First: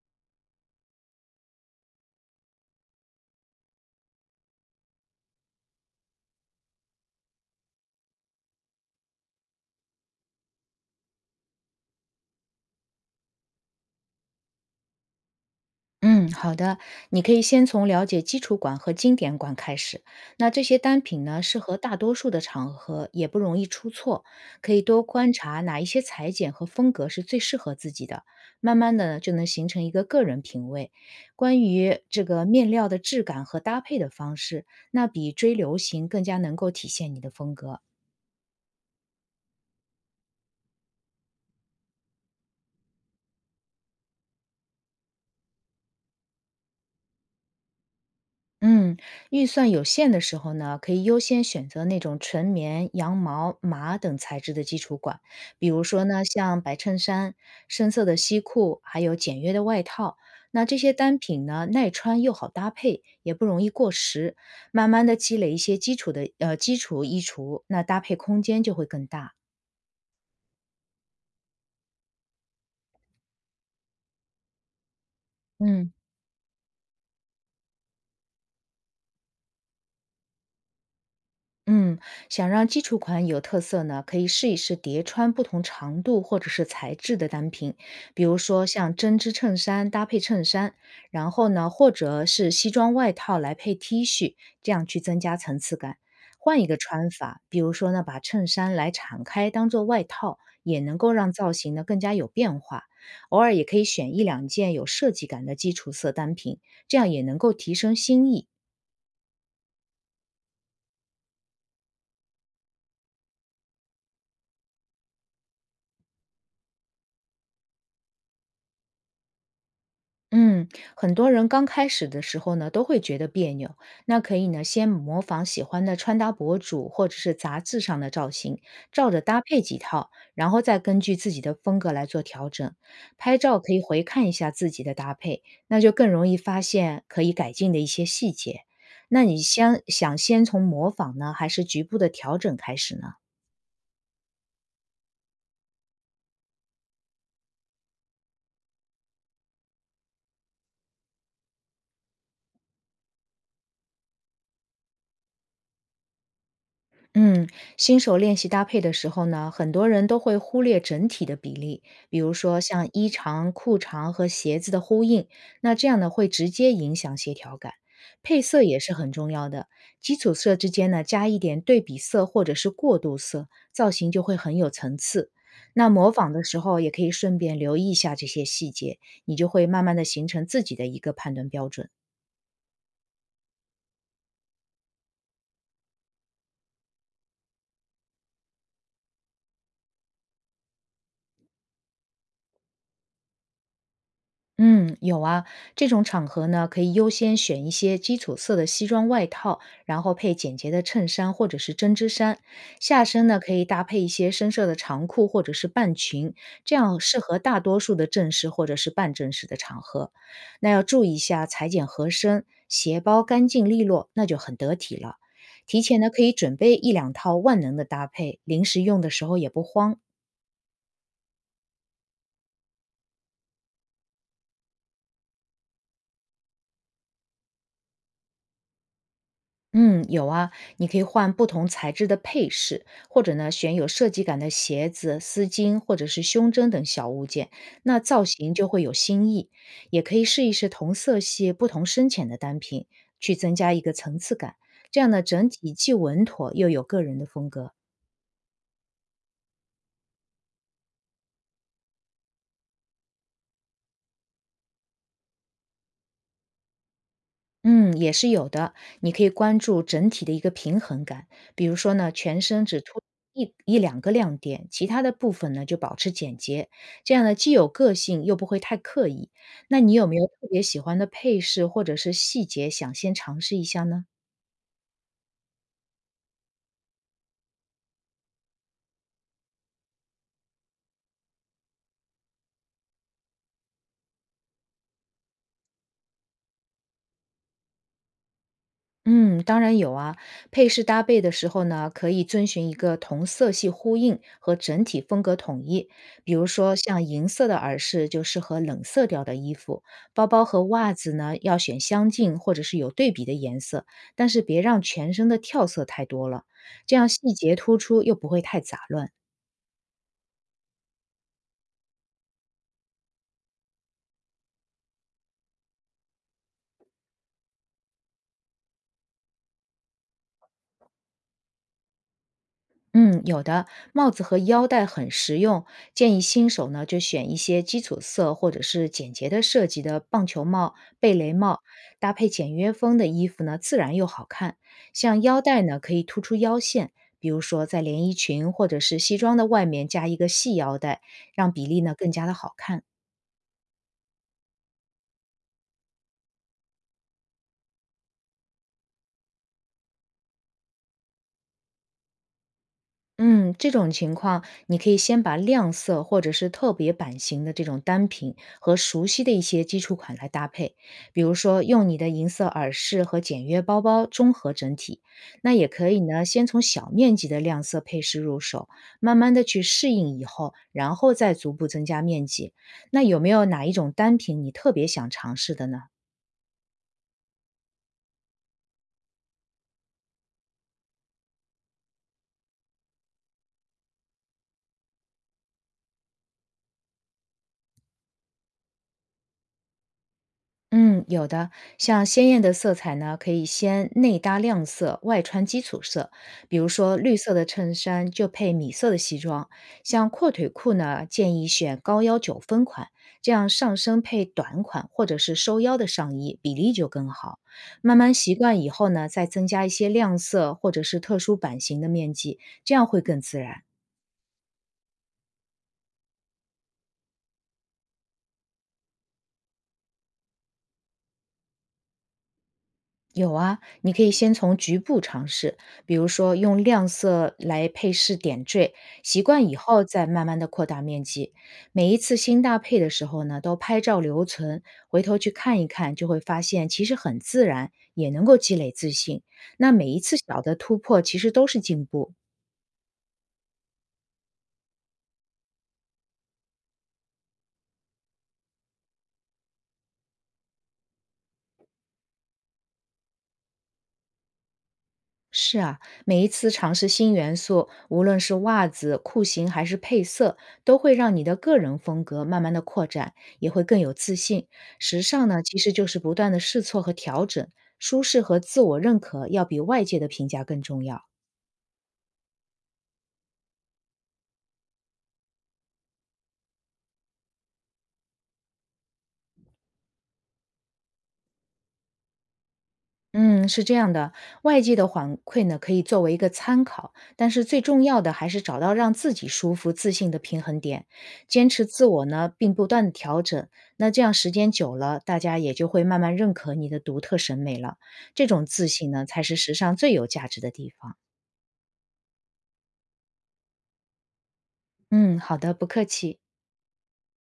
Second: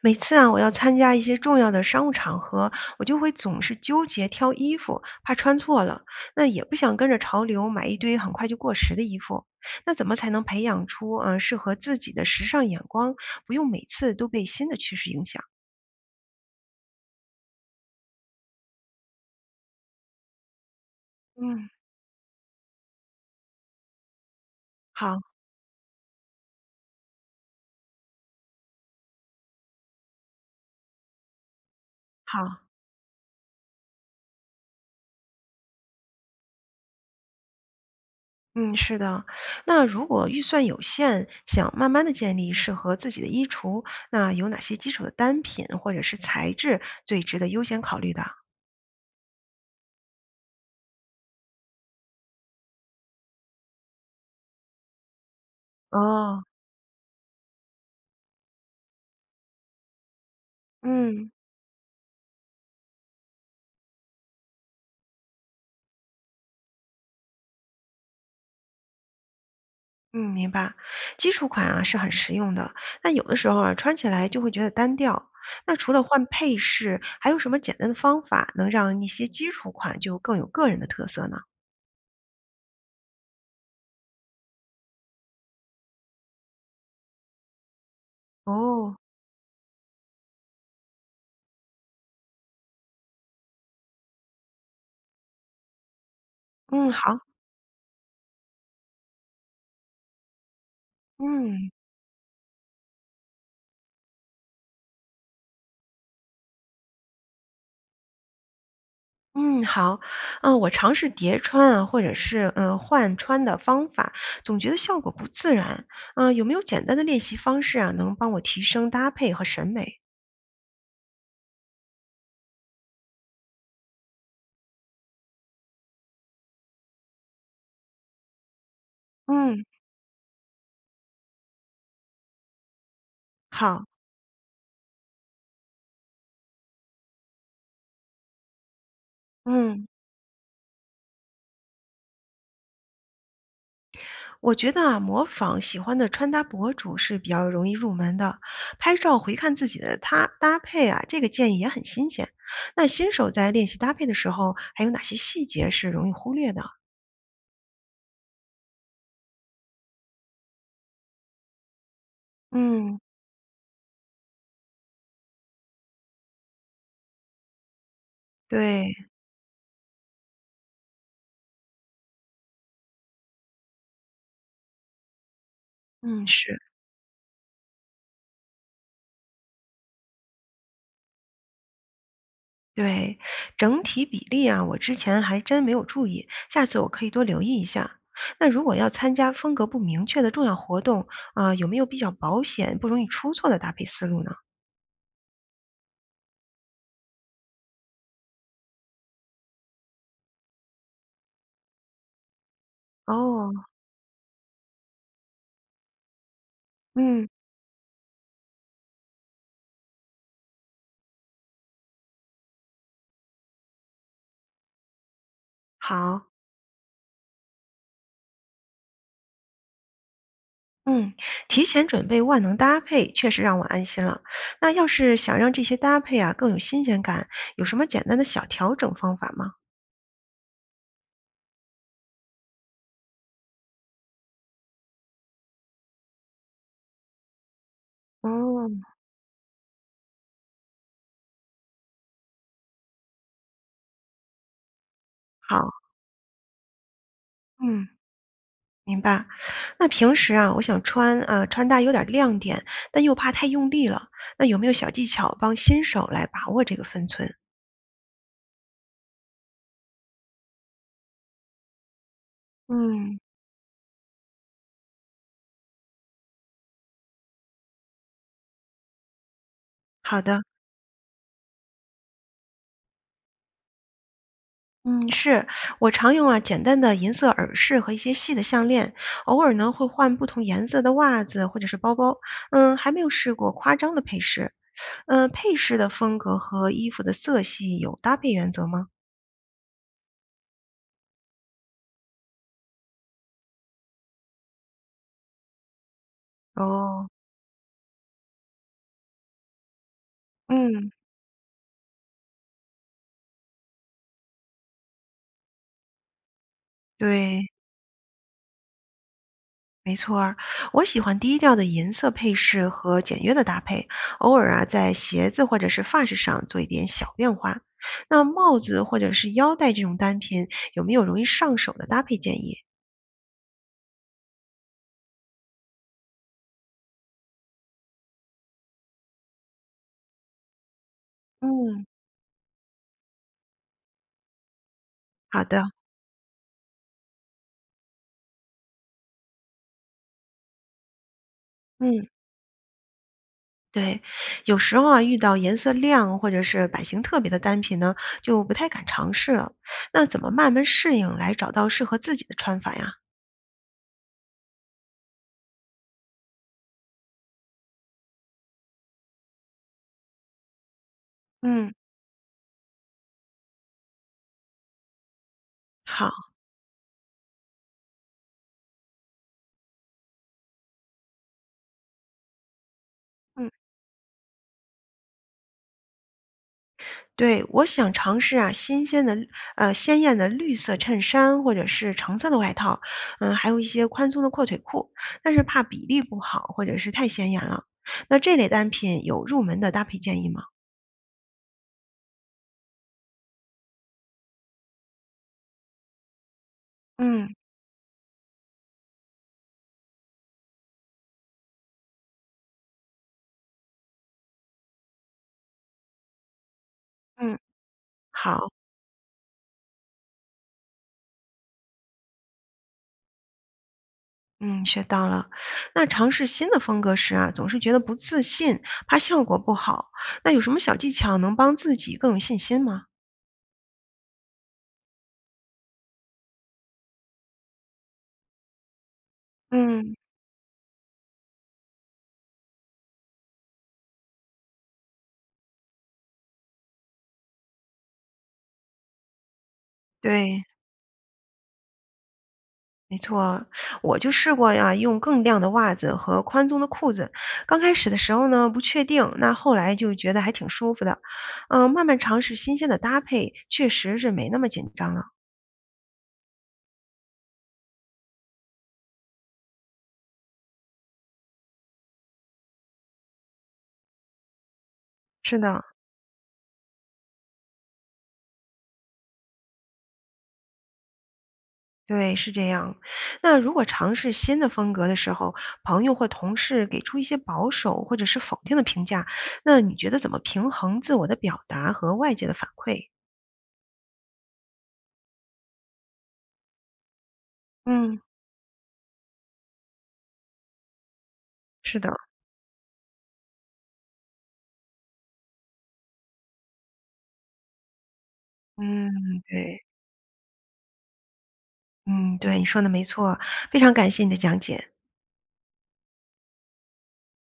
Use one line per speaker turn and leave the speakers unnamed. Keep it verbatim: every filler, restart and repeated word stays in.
每次啊，我要参加一些重要的商务场合，我就会总是纠结挑衣服，怕穿错了。那也不想跟着潮流买一堆很快就过时的衣服。那怎么才能培养出嗯、呃适合自己的时尚眼光，不用每次都被新的趋势影响？
嗯，好的，你可以先从了解基础馆和经典馆开始。那这些单品呢，适
嗯，
合大多数的场合，也不容易出错。可以多
好，
观察哪一些裁剪和风格是最适合自己的，慢慢的就能形成一个个人品味。关于这个
好，
面料的质感和搭配的方式，那比追流行更加能够体现你的风格。
嗯，是的。那如果预算有限，想慢慢的建立适合自己的衣橱，那有哪些基础的单品或者是材质最值得优先考虑的？
嗯，预算有限的时候呢，可以优先选择那种纯棉、羊毛、麻等材质的基础款，比如说呢，
哦，
像白衬衫、深色的西裤，还有简约的外套。那这些单
嗯。
品呢，耐穿又好搭配，也不容易过时。慢慢的积累一些基础的呃基础衣橱，那搭配空间就会更大。
嗯，明白。基础款啊是很实用的，但有的时候啊穿起来就会觉得单调。那
嗯。
除了换配饰，还有什么简单的方法能让一些基础款就更有个人的特色呢？
嗯，想让基础款有特色呢，可以试一试叠穿不同长度或者是材质的单品，比如说像
哦，
针织衬衫搭配衬衫，然后呢，或者是西装外套来配 T 恤，这样去增加层次感。换一个
嗯，
穿
好，
法，比如说呢，把衬衫来敞开当做外套，也能够让造
嗯。
型呢更加有变化。偶尔也可以选一两件有设计感的基础色单品，这样也能够提升新意。
嗯，好，嗯，我尝试叠穿啊，或者是嗯、呃换穿的方法，总觉得效果不自然。嗯、有没有简单的练习方式啊，能帮我提升搭配和审美？
嗯，很多人刚开始的时候呢，都会觉得别扭。那可以呢，先模仿喜欢的穿搭博主或者是杂志上的造型，照着搭配
嗯，
几套，然后再根据自己的风格来做调整。拍照可以
好，
回看一下自己的搭配，那就更容易发现可以改进的一些细节。那你先
嗯。
想先从模仿呢，还是局部的调整开始呢？
我觉得啊，模仿喜欢的穿搭博主是比较容易入门的。拍照回看自己的搭搭配啊，这个建议也很新鲜。那新手在练习搭配的时候，还有哪些细节是容易忽略的？
嗯，新手练习搭配的时候呢，很多人都会忽略整体的比例，比如说像
嗯，
衣长、裤长和鞋子的呼应，那这样呢会直接影响协调感。配色也是
对，
很重要的，基础色之间呢加一点对比色或者是过渡色，造型就会很有层次。那模
嗯，
仿的
是，
时候也可以顺便留意一下这些细节，你就会慢慢的形成自己的一个判断标准。
对，整体比例啊，我之前还真没有注意，下次我可以多留意一下。那如果要参加风格不明确的重要活动啊，有没有比较保险、不容易出错的搭配思路呢？
嗯，有啊，这种场合呢，可以优先选一些基础色的西装外套，然后配简洁的衬衫或者是针织衫。下身呢，可
哦，
以搭配一些深色的长裤或者是半裙，这样适
嗯，
合大多数的正式或者是半正式的场合。那要注意一下裁剪合身，鞋包干净利落，那就很得体了。提前呢，可
好。
以准备一两套万能的搭配，临时用的时候也不慌。
嗯，提前准备万能搭配确实让我安心了。那要是想让这些搭配啊更有新鲜感，有什么简单的小调整方法吗？
嗯，有啊，你可以换不同材质的配饰，或者呢，选有设计感的鞋子、丝巾或者是胸针等小物件，那造型就会
哦，
有新意。也可以试一试同色系、不同深浅的单品，去增加一个层次感。这样呢，整体
好，
既稳妥又有个人的风格。
嗯，明白。那平时啊，我想穿啊穿搭有点亮点，但又怕太用力了。那有没有小技巧帮新手来把握这个分寸？
嗯，也是有的。你可以关注整体的一个平衡感，比如说呢，全身只突
嗯，
一一两个亮点，其他的部分呢就保持简洁，这样呢既有个性又不会太刻意。那你有没
好
有
的。
特别喜欢的配饰或者是细节，想先尝试一下呢？
嗯，是，我常用啊简单的银色耳饰和一些细的项链，偶尔呢会换不同颜色的袜子或者是包包。嗯，还没有试过夸张的配饰。嗯，配饰的风格和衣服的色系有搭配原则吗？
嗯，当然有啊。配饰搭配的时候呢，可以遵循一个同色系呼应和整体风格统一。比如说，像
哦，
银色的耳饰就适合冷色调的衣服，包包和
嗯，
袜子呢要选相近或者是有对比的颜色，但是别让全身的跳色太多了，这样细
对，
节突出又不会太杂乱。
没错儿，我喜欢低调的银色配饰和简约的搭配，偶尔啊在鞋子或者是发饰上做一点小变化。那帽子或者是腰带这种单品，有没有容易上手的搭配建议？
嗯，有的，帽子和腰带很实用，建议新手呢就选一些基础色或者是简洁的设计的棒球帽、贝雷帽，
嗯。
搭配简约风的衣服呢，自然又好看。像腰
好
带
的，
呢，可以突出腰线，比如说在连衣裙或者是西装的外面加一个细腰带，让比例呢
嗯，
更加的好看。
对，有时候啊，遇到颜色亮或者是版型特别的单品呢，就不太敢尝试了。那怎么慢慢适应，来找到适合自己的穿法呀？
嗯，这种情况，你可以先把亮色或者是特别版型的这种单品和熟悉的一些基础款来搭配，比如说
嗯
用你的银色耳饰和简约包包综合整体。那也可以呢，
好，
先从小面积的亮色配饰入手，慢慢的去适应以后，然后再逐步增加面积。那有没有
嗯
哪一种单品你特别想尝试的呢？
对，我想尝试啊，新鲜的呃鲜艳的绿色衬衫或者是橙色的外套，嗯，还有一些宽松的阔腿裤，但是怕比例不好或者是太显眼了。那这类单品有入门的搭配建议吗？
嗯，有的，像鲜艳的色彩呢，可以先内搭亮色，外穿基础色。比如说，绿色
嗯
的衬衫就配米色的西装，像阔腿裤呢，建议选高腰九分款，这样上身配短款或者是收腰的上衣，比例就更
嗯。
好。慢慢习
好。
惯以后呢，再增加一些亮色或者是特殊版型的面积，这样会更自然。
嗯，学到了。那尝试新的风格时啊，总是觉得不自信，怕效果不好。那有什么小技巧能帮自己更有信心吗？
有啊，你可以先从局部尝试，比如说用亮色来配饰点缀，习惯以后
嗯，
再慢慢的扩大面积。每一次新搭配的时候呢，都拍照留存，回头去看一看，就会发现其实很自然，也能够积累自信。那每一次小
对，
的突破，其实都是进步。
没错，我就试过呀，用更亮的袜子和宽松的裤子。刚开始的时候呢，不确定，那后来就觉得还挺舒服的。嗯，慢慢尝试新鲜的搭配，确实是没那么紧张了。
是啊，每一次尝试新元素，无论是袜子、裤型还是配色，都会让你的个人风格慢慢的扩展，也会更有自信。时尚
是
呢，其
的，
实就是不断的试错和调整，舒适和自我认可要比外界的评价更重要。
对，是这样。那如果尝试新的风格的时候，朋友或同事给出一些保守或者是否定的评价，那你觉得怎么平衡自我的表达和外界的反馈？
嗯，是这样的，外界的反馈呢，可以作为一个参考，但是最重
嗯，
要的还是找到让自己舒服、自信的平衡点，坚持
是
自
的，
我呢，并不断的调整。那这样时间久了，大家也就会慢慢认可你的独特审美了。这种自
嗯，
信呢，才是时
对，
尚最有价值的地方。
嗯，对，你说的没错，非常感谢你的讲解。
嗯，好的，不客气。